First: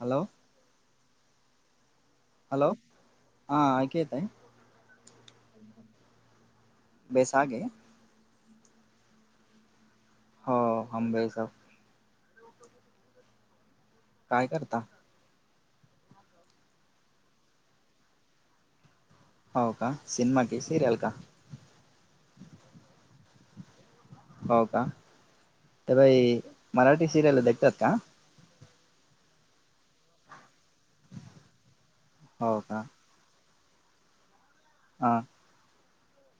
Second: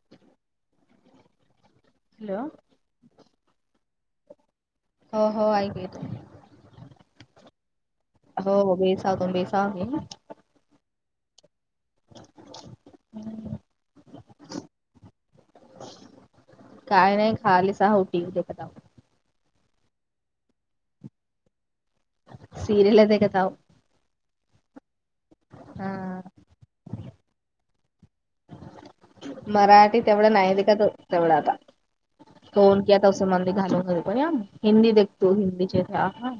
Hello! Hello! Hello! हा ऐक येत आहे? हो हो, ऐक येतंय बेसागे हो हो [unintelligible] हो हंबेसा [unintelligible] काय करता? काय नाही खालीच आहो [unintelligible] हो का, सिन्मा की सीरयल का? सीरयल ये ता का ताव हो का, ते बाई हा मराठी सिरियल देखतात का? मराठी तेवढं नाही देखतं तेवढं आता, हो का कोन [unintelligible] हिंदी हा देखतो हिंदीचे आ हा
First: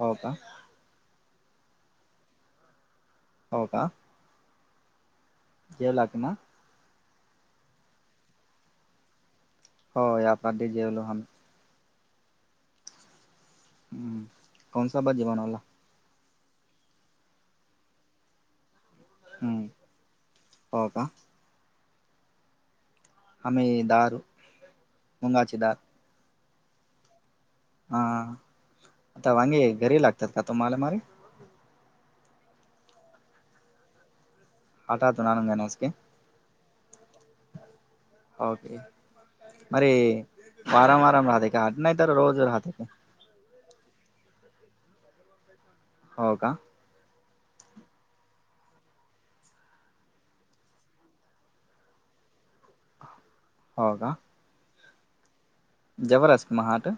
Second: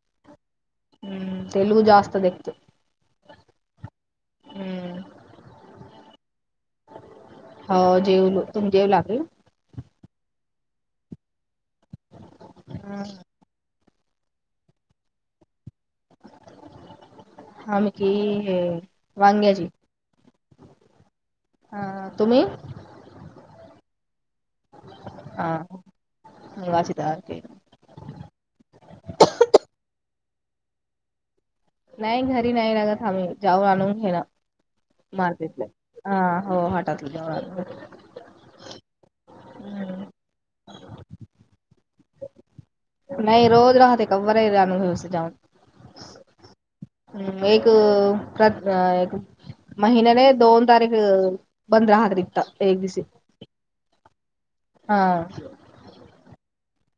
हो का? हम्म, तेलगू जास्त देखतो. हो का? हम्म. जेवलाक ना? हो जेवलो, तुम्ही जेवलाके? होय आता बी जेवलो आमी. हम्म. हम्म, कोणसा भाजी बनवला? आमी की हे हम्म वांग्याची हो का ह, तुम्ही? आमी, दार हा मुंगाची दार. मुगाची दार के हा, आता वांगी घरी लागतात का तुम्हाला मारी? नाही घरी नाही लागत आम्ही, जाऊन आणून घेणं हाटातून आणून मार्केटल देण्यासके हा हो [unintelligible] ओके, अरे आणतो मारा मरे [unintelligible] नायतर रोज राहते का नाही रोज राहते का बरंय राहण [unintelligible] हो का? हम्म, एक अ प्र एक महिनेने दोन तारीख बंद [unintelligible] एकदीसी हो का? हा जबरस्त महाट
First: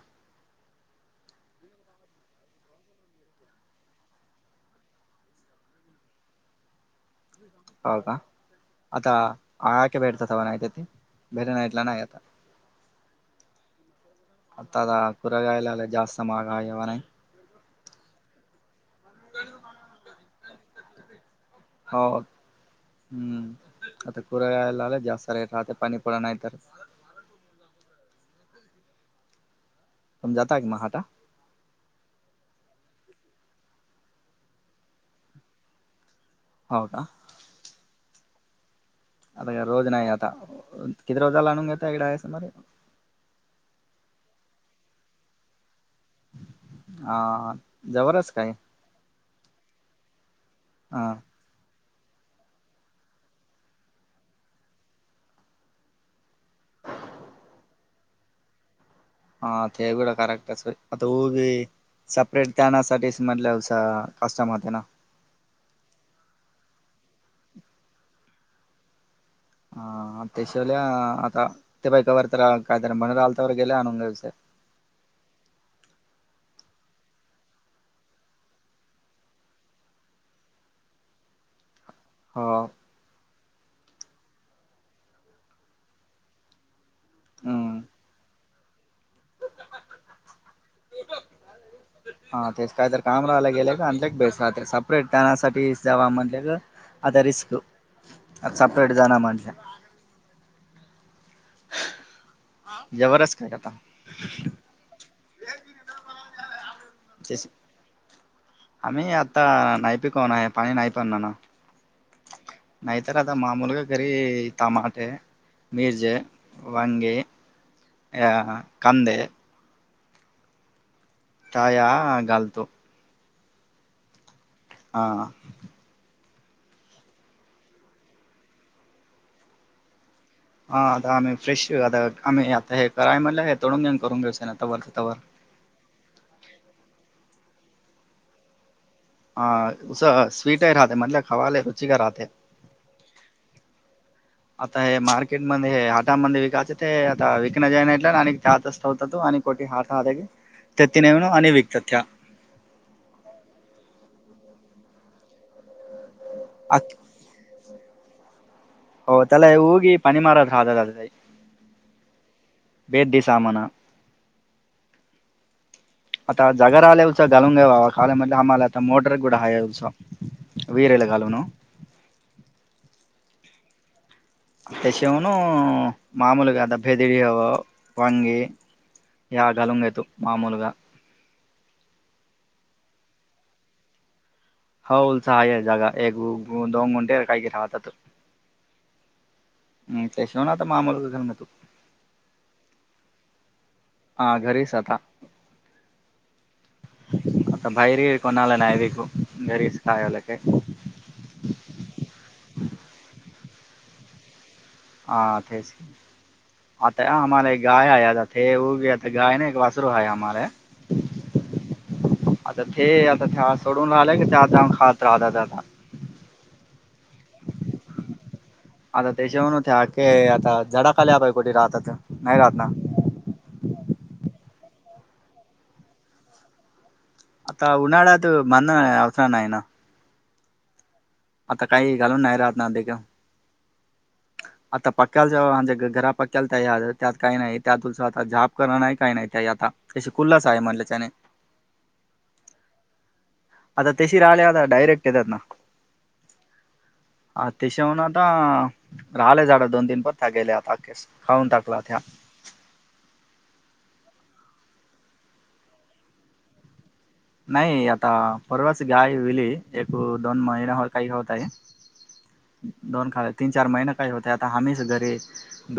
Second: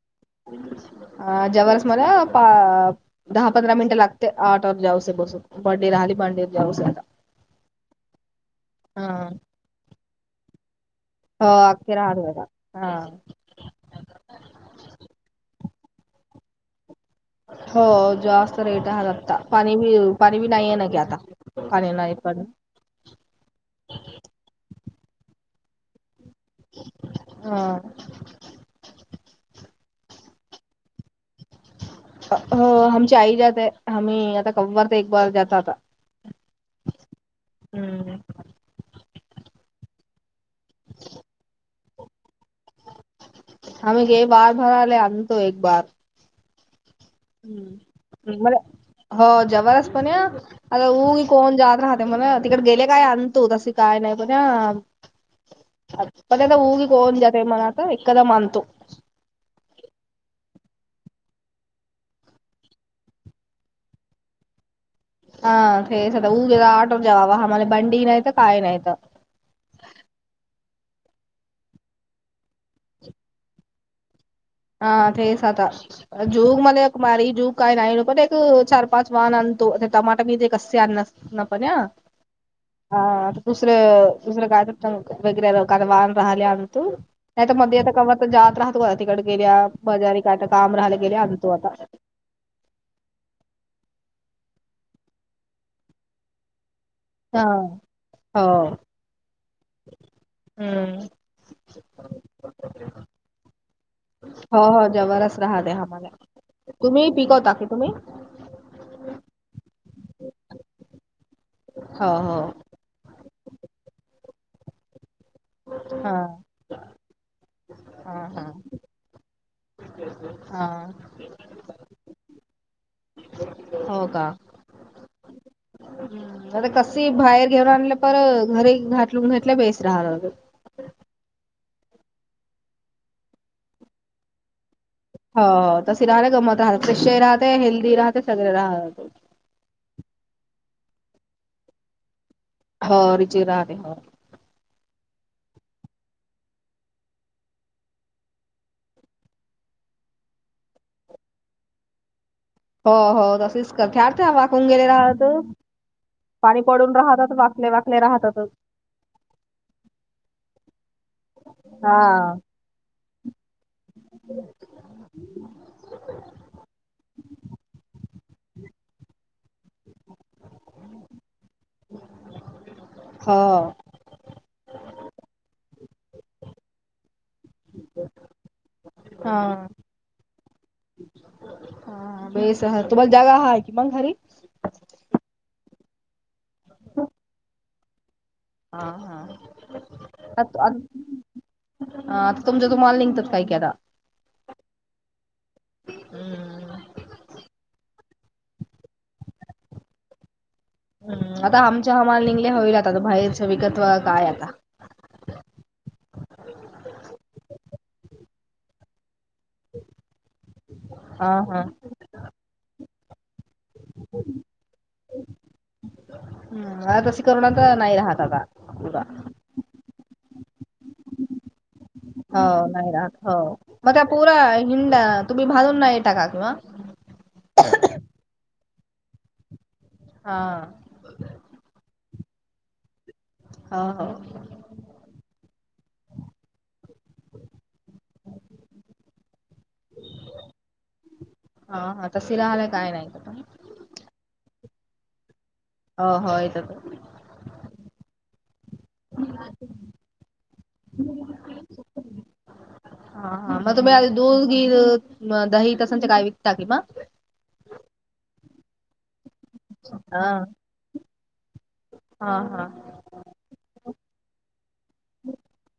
अ जवररस मला पा दहा पंधरा मिनिटं लागते आटोवर जाऊस बसून बडडी राहिली बांडीवर जाऊस आता हो का आता हा आके बेडतात वनयतती हो अके राहावला हा आता आ कुरगायला आला जास्त महागा हव नाही हो जास्त रेट आहात आता पाणी बी पाणी बी नाहीे ना की आता पाणी हो नाही पण हम्म आता कुरयला आलं जास्त रे राहते पाणीपड नाही तर हा तम जाता आहेी महाटा हो आमची आई जाते आम्ही आता कववार ते एक बार जात आता हो का हम्म आता रोज नाही आता किती रोजाला आणूनगताडा आहेसमरे आम्ही गे बार भार आले आणतो एक बार हा जवळच हम्म् काय मर हो जबरस् पण हा आताऊ कोण जात राहते म्हणा तिकडे गेले काय आणतो त काय नाही पण अ पतदा ऊगी ोन जाते मनात एकादम मंतु हा ते बड करक्ट आता हऊवी सपरेट त्यानासाठीच म्हटलं कस्टम होते ना हा तेचध उगे आऑटोर जेवा आम्हाला बंडी नाहीत काय नाहीत हा ते शिवाले आता ते बा का वर तर कायतरी म्हणर आलतावर गेले आणून घ हा तेसात जूग मला एक मारी जूग काय नाही पण एक चार पाच वाहन आणतो ते टमाटा मी तेे क अससे आण अस नपर हो हा दुसरं दुसरं गय वगैरे वाहन राहिले आण तू नाही तर मध्ये हम्म आता कता जात राहत काता तिकडे गेल्या बजारी काता काम राहायला गेल्या आणतो आता हा तेच काय तर कामराला गेले का अ बेस रा सपरेट त्यानासाठी जवा म्हणले का आता रिस्क हा. हो आता सपरेट जाना म्हणलं हम्म जबरस्त खय काता हो हो जवरच राहात आम्हाला तुम्ही तेच पिकवता की तुम्ही आम्ही आता नाही पी कोण आहे पाणी नाही पणणार ना हो हो. नाहीतर आता मामूल का घरी तमाटे मीर्ज हा. वंगी हा हा कंद हा ताया घाल तो हो का हां आता कस बाहेर घेऊन आणलं पर घरी घाटलून घातल्या बेस राहत हा आता आम्ही फ्रेश आता आम्ही आता हे कराय म्हणलं हे तोडून घेऊन करून घेऊच ना आता वर ववर हो तसे राहते गमत राहत फ्रेशही राहते हेल्दी राहते सगळे राह हा उ स्वीट आहे राहात म्हण खवाले रुचि का राहात हो रिजे राह र हो ह आता हे मार्केटमध्येध्ये हे हाटामध्ये विकायचं ते आता विकणं ज नाहीट आणि चहात असतता होत तो आणि कोटी हातथ हागे तेत्नेवन अनिवीिक तथ्य हो हो तसेच करते अर्थ वाकून गेले राहत पाणी पडून राहतात वाकले वाकले राहतातच. होओ तला ह उगी पनीि मारद हादाई. हा. बेदी सामाना आता जग र आले होच गलंग आहे बावा काल म्हधले आमला आता मोटर कड हा आहेस. वीरला कालवण हा. अ त्याशवन मामूल कादा भेदडीयावा वंगी या हा. गलुंगयेत मामूलग हा बेसह तुम्हाला जागा ह आहे कि मग घरी. हो उलसा आहे जागा एक दोन गुंटे काय घ राहतात. हा हा. हम्म, त्याशिवाय आता आ मामूलग गलंगतू आता तुमचा तुम्हाल नििंघतात काही की आता हा घरीचता हम्म. आता भैरी कोणाला नाहीयवीिक वरी कायला का? हम्म आता आमच्या हमाल निघल्या होईल आता आ बाहेचं वगत्व काय आता हा तेच आतामे एक गाय आताथ व गता गा नाही. वासर आहेम हा हा. आता ते आता सोडून राय क चम खात राह. हम् आ रस करोणा तर नाही राहत आता पुरा. आता त्याच्याेन होत्या आता झडा खाल्या पाहि कुठे राहतात नाही हो राहतना. नाही हो. मग त्या पुरा हिंड तुम्ही भाजून नाही टाका किंवा आता उन्हाळ्यात म्हंद अवसर नाही आहे ना. हा. आता काही घालून नाही राहत ना ते का? हा हा. आता पकयला जेव्हा म्हजे घरा पक्याला त्या त्यात काही नाही त्या तुसं आता झाब करण नाही काही नाही त्या आता त्या खुल्हसा आहे म्हटल्या त्याने हा हा तस राहालाय काय नाही का? पण आता तेशीर आले आता डयरेक्ट येतात ना. हो होेत. अ तिशहून आता राहिलेय झाड दोन तीन पर त्या गेले आताखेस. खाऊून टाकला त्या हा हा मग तुम्ही आ दूध गी दही तसंचे काय विकता कि म नाही आता परवाच गाय विली. एक हा दोन महिन्यावर काही खावत आहे हा हा दोन खायच. तीन चार महिना काय होते आता हममीच घरे.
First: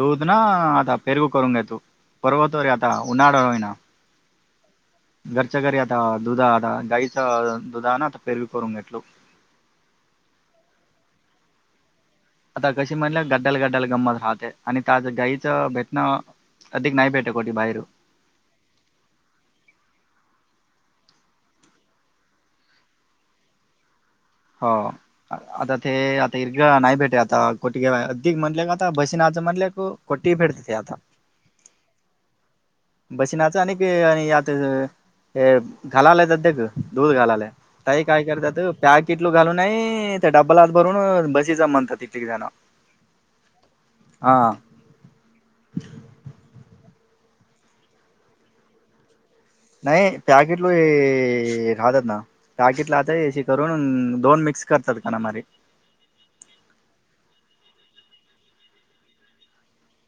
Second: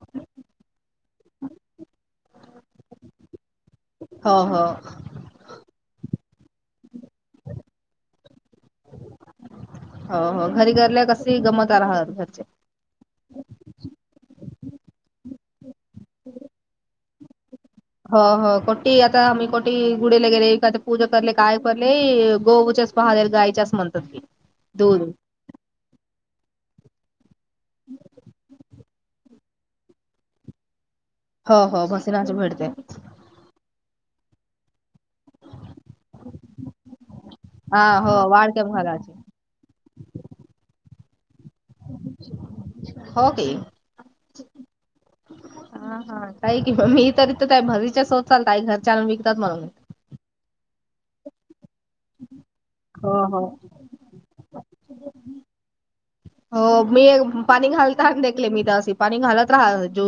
दूध ना आता पेरगू करून घ्याेतो पर्वतवर आता उन्हाळाईना. हो ह. घरच्या घरी आता दुधा आता गाईचं दुधा ना आता फेरवी करूून घटल. हो हो घरी घल्या कसे गमत राहात घरचे. आता कशी म्हणल्या गड्ड्याल गड्ड्याल गंमत राहते आणि त्याच गाईचं भेटणं. अधिक नाही भेटे कोठी बाहेर हो हो कोटी आता आम्ही कोटी गुडला गेले का पूजा करले काय करले गो. पहाद गायचे असं म्हणतात की हो दूध आता ते आता इर्ग नाही भेटे आता कोटीे अधिक म्हणले का? ता बसनं म्हणले क कोटी फेडते ते आता हो हो भसनाची भरते. बशीिनाच आणिक आणि आत हे घालालाय सध्याक दूध घालालाय. हा तई हो काय करतात वाढक्या भागाचे पॅकिटलू घालूनय तर डब्बल हात भरून बस होग हा हा हा काही कि म मी तररीथ भरीच्या शोध चालता घरच्या आणून विकतात म्हणून नाही पॅकेटल खात ना पॅकेटलाहता हो अ हो करून दोन मिक्स करतात काना म हो मी एक पाणी घाल दकले मी त्याे पाणी घालत राहा जो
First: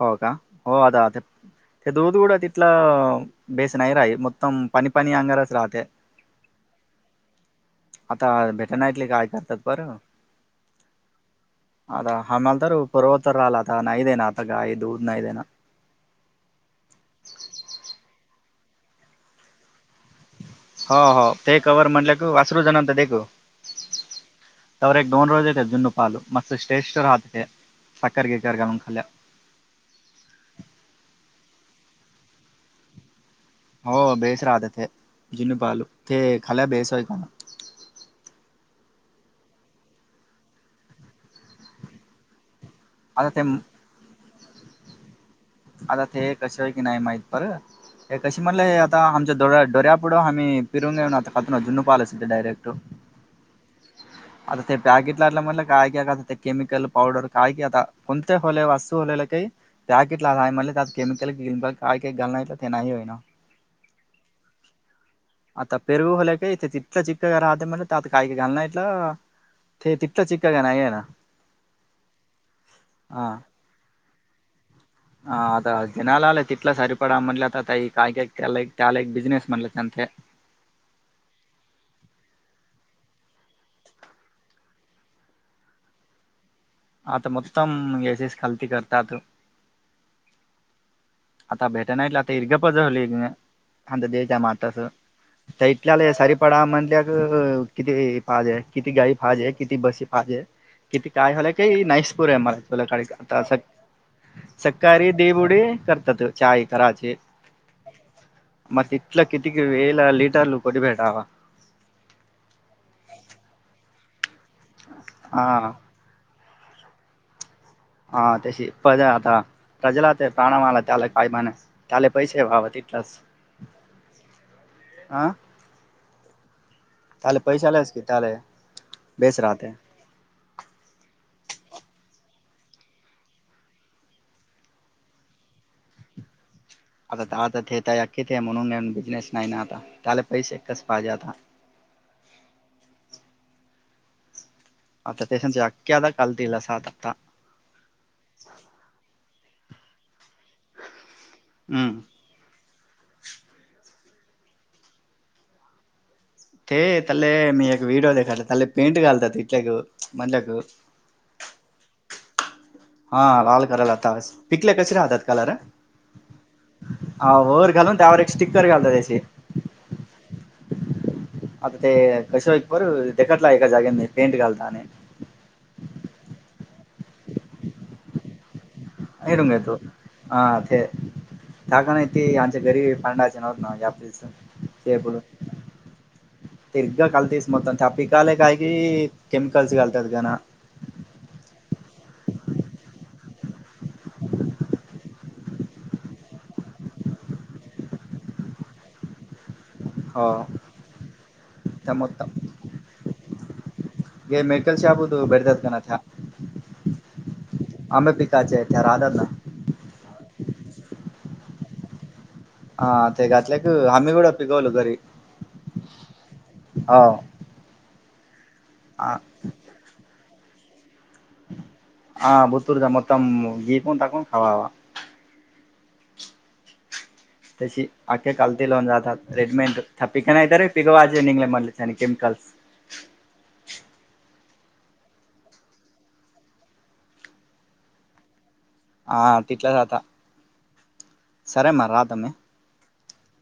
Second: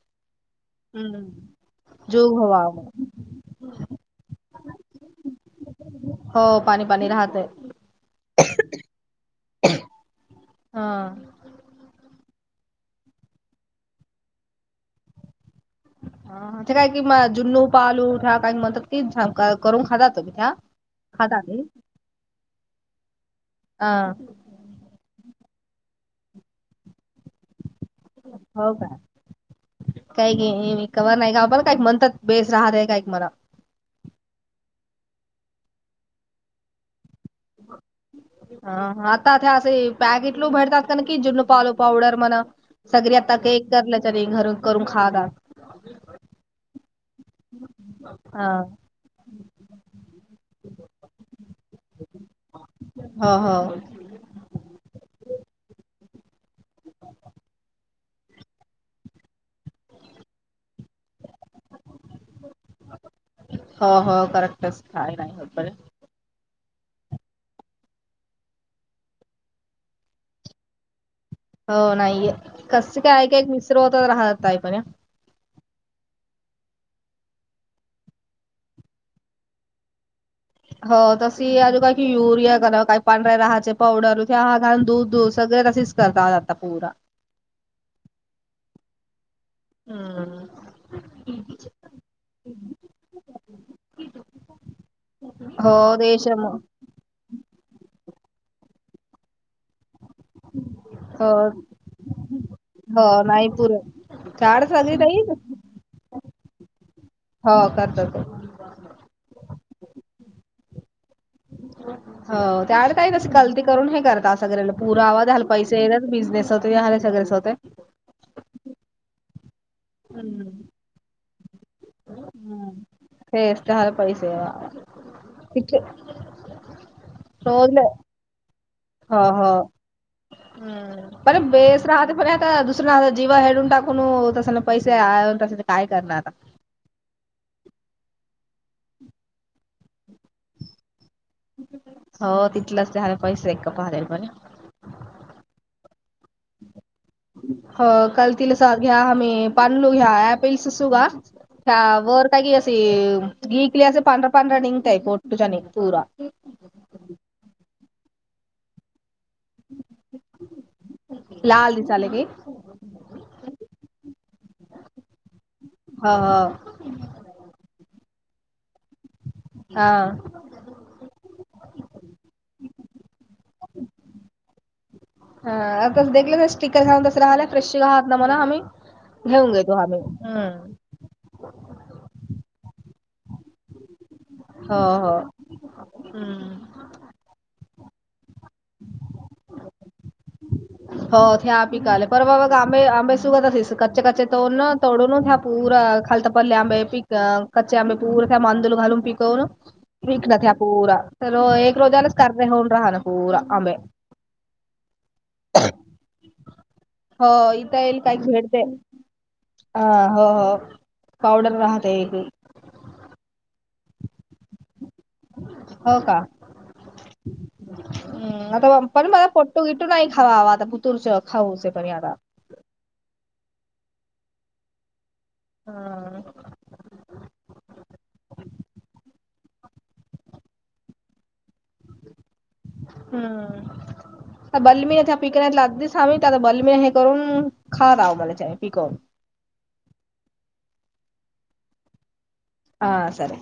हो का हो अ अ हम्म. ते दूध क जोग हवा तिथला बेस नाही राही मतम पनीपनी अंगारच राहते हो पाणी पाणी राहते आता भेटण ऐकले काय करतात बं हा अता आमल तरर पर्वतर आल आता नैदन आता गा दूध नैदे ना ते काय कि म जुन्नू पालूठ काही म्हणतात ती करून खात तो्ी त्या हो हो खातात ते कवर म्हटलं का वासरू जाणंत दे ग हा तव्र एक डोन रोज े जुन्न पाल मस् स्टेस्टर हहाते सकार गिकर हो गम का खल् काही म कवर नाही का पण काय म्हणतात बेस राह र काय मला हो बेस राहत ते जुनू पालू ते खाला बेसय का ना ह ह आताता असे पॅकेट ल भडतात कन कि जुडनपाल पवडर मना सगळी आता केक करल्याच्या आणि घर करून खा दात आता ते कशय की नाही माहित पर हे कशी हा म्हटलंय हे आता आमच्या डो डो्यापुढं आम्हीिरून घेऊ ना आता कात जुनू पाहिलं सिध्या डायरेक्ट हा हा [inaudible] आता ते पॅकेट ला आटला म्ह कायकाका आता ते क केमिकल पवडर कायकी आता कोणते हले वस्त हलेल काही ला म्हण त्या केमिकल काय काही घाल नाही ते नाही होई ना हो हो करेक्टच काय नाही परू होलाक तिटला चिका राद म्ह तत कायक गलना इंला ते तितका चिक्का का नाही आहे ना हो नाहीये कस काय हा. का एक मिस्र होत राहतय पण हा आता जनाला आला तिथला सरीपडा म्हटलं आता तई काय का त्याला त्याला एक बिझिनेस म्हणलं त्यां ते हो तशी अजू काय की युरिया करा काही पांढरा्या राहाचे पावडर क ह घा दूध दूध सगळे तसे जात पूरा आता मद्तम यशस खालती करतात हम्म आता भेट नाहीटलं आता इिर्गपजवली अ देच्या मातचं त हो इथल्याला देश मग सारीपाडा म्हल्या क किती पाहिजे किती गाडी पाजे किती बस हजे किती हो काय झालंय काी नाईसपूर आहे मला का हो आता नाही असं पुरत झाड सगळी सक्काारी ताई देबुडे करतात चाय कराचे हो करतात ते. मग तथलं किती कि वेला लिटर ल को भेटावा हो त्यावे काही नस गलती करून हे करत सगळ्यांना पुरा आवा दला हा पैसेेत बिझनेस होत याले सगरेच होते हा त्याशी प आता प्रजला ते हम्म प्राणावाला त्या आला काय म्हण चाले पैसे वाव हम्म तेलाच तेच तर पैसे हा ले पैसे आलाच की ले हा हा पण बेस राहते पण आता दुसरं जीवा हडून टाकून तस ना पैसे काय करणार आता आय अकी ते म्हणूनेऊ बिझनेस नाही ना आता, त्याला पैसेच पाहिजे आताऽ हो, तिथलंच झाला पैसे एक पाहिलेल बरऽ मता तेश अक्याा कलतीला साातताऽ हो, काल तिला घ्या आम्, पांनलू घ्या पलस सुूगा घ्या, वरऽ ता की असे घकली, असे पांधरा पांढरा निघतय, पोटूच्या नि पूराऽ ते त्याले मी एक व्हिडिओ देखायला, त्याले पेंट घालतात, इथल्याक म्हजल्याकऽ लाल दि चाले कऽ हा, लाल करायला तास,, पिकले कसे राहतात कलर? ह हा, वर घालून त्यावर एक स्टिक्कर घालत त्याचीऽ हा, आता ते, कशो एकक पर तेकतला एका जागे म पेंट घालता आणिऽ हा, तंखलं सीिकर घा तसं राहायला फ्रेशहात ना मला आम्हीऽ हिरून घेऊन घेतो आम्ही,, हम्म. त्यााकाण ते आमच्या गरी फांडायचे नव्हत ना. हो हो हम् तिरग कलतेस मत चप कााले काय क क केमिकलस कलतात गना हो ते्या पिकाले पर ब बाबा आंबे आंबे सुू करस क्चे कच्चे तोड ना तोडून पूर खालता पडले आंबे पिक कच्चे आंबे पूरे त्या मांदूल घालून पिकवून.. विक हो न्या पूरा चलो एक रोजलाच कर र होन रहा ना पूरा. ग मेडिकल शॉप होत, भेरताातऽ हो,, इथं येईल काय खेळतेऽ ना ह, हो हो, पवडर राहते एकऽ हा, ते घातलं क आम्ही गुडं पिकवलो घरी. हो, का, हो म् आता पण आ मला पटू इऽ नाही खावा आता, पुतूर खाऊ पण आताऽ हा बुतूरच्या मतम घि पण तक खावा हवा. हम, तशी आख्या काल लावन जातात, रेडमेंट थ पिक नाहीत रे पिक वाजे निघ म्हटले छ केमिकल्सऽ ह, हम्म, बलमीिनच्या पिकण्या अगदीच आम्ही आ बलमीिन हे करून खातात, आह मला पिकवूनऽ ह, तिटल्या जता,, सरे म राता मेऽ हा सर,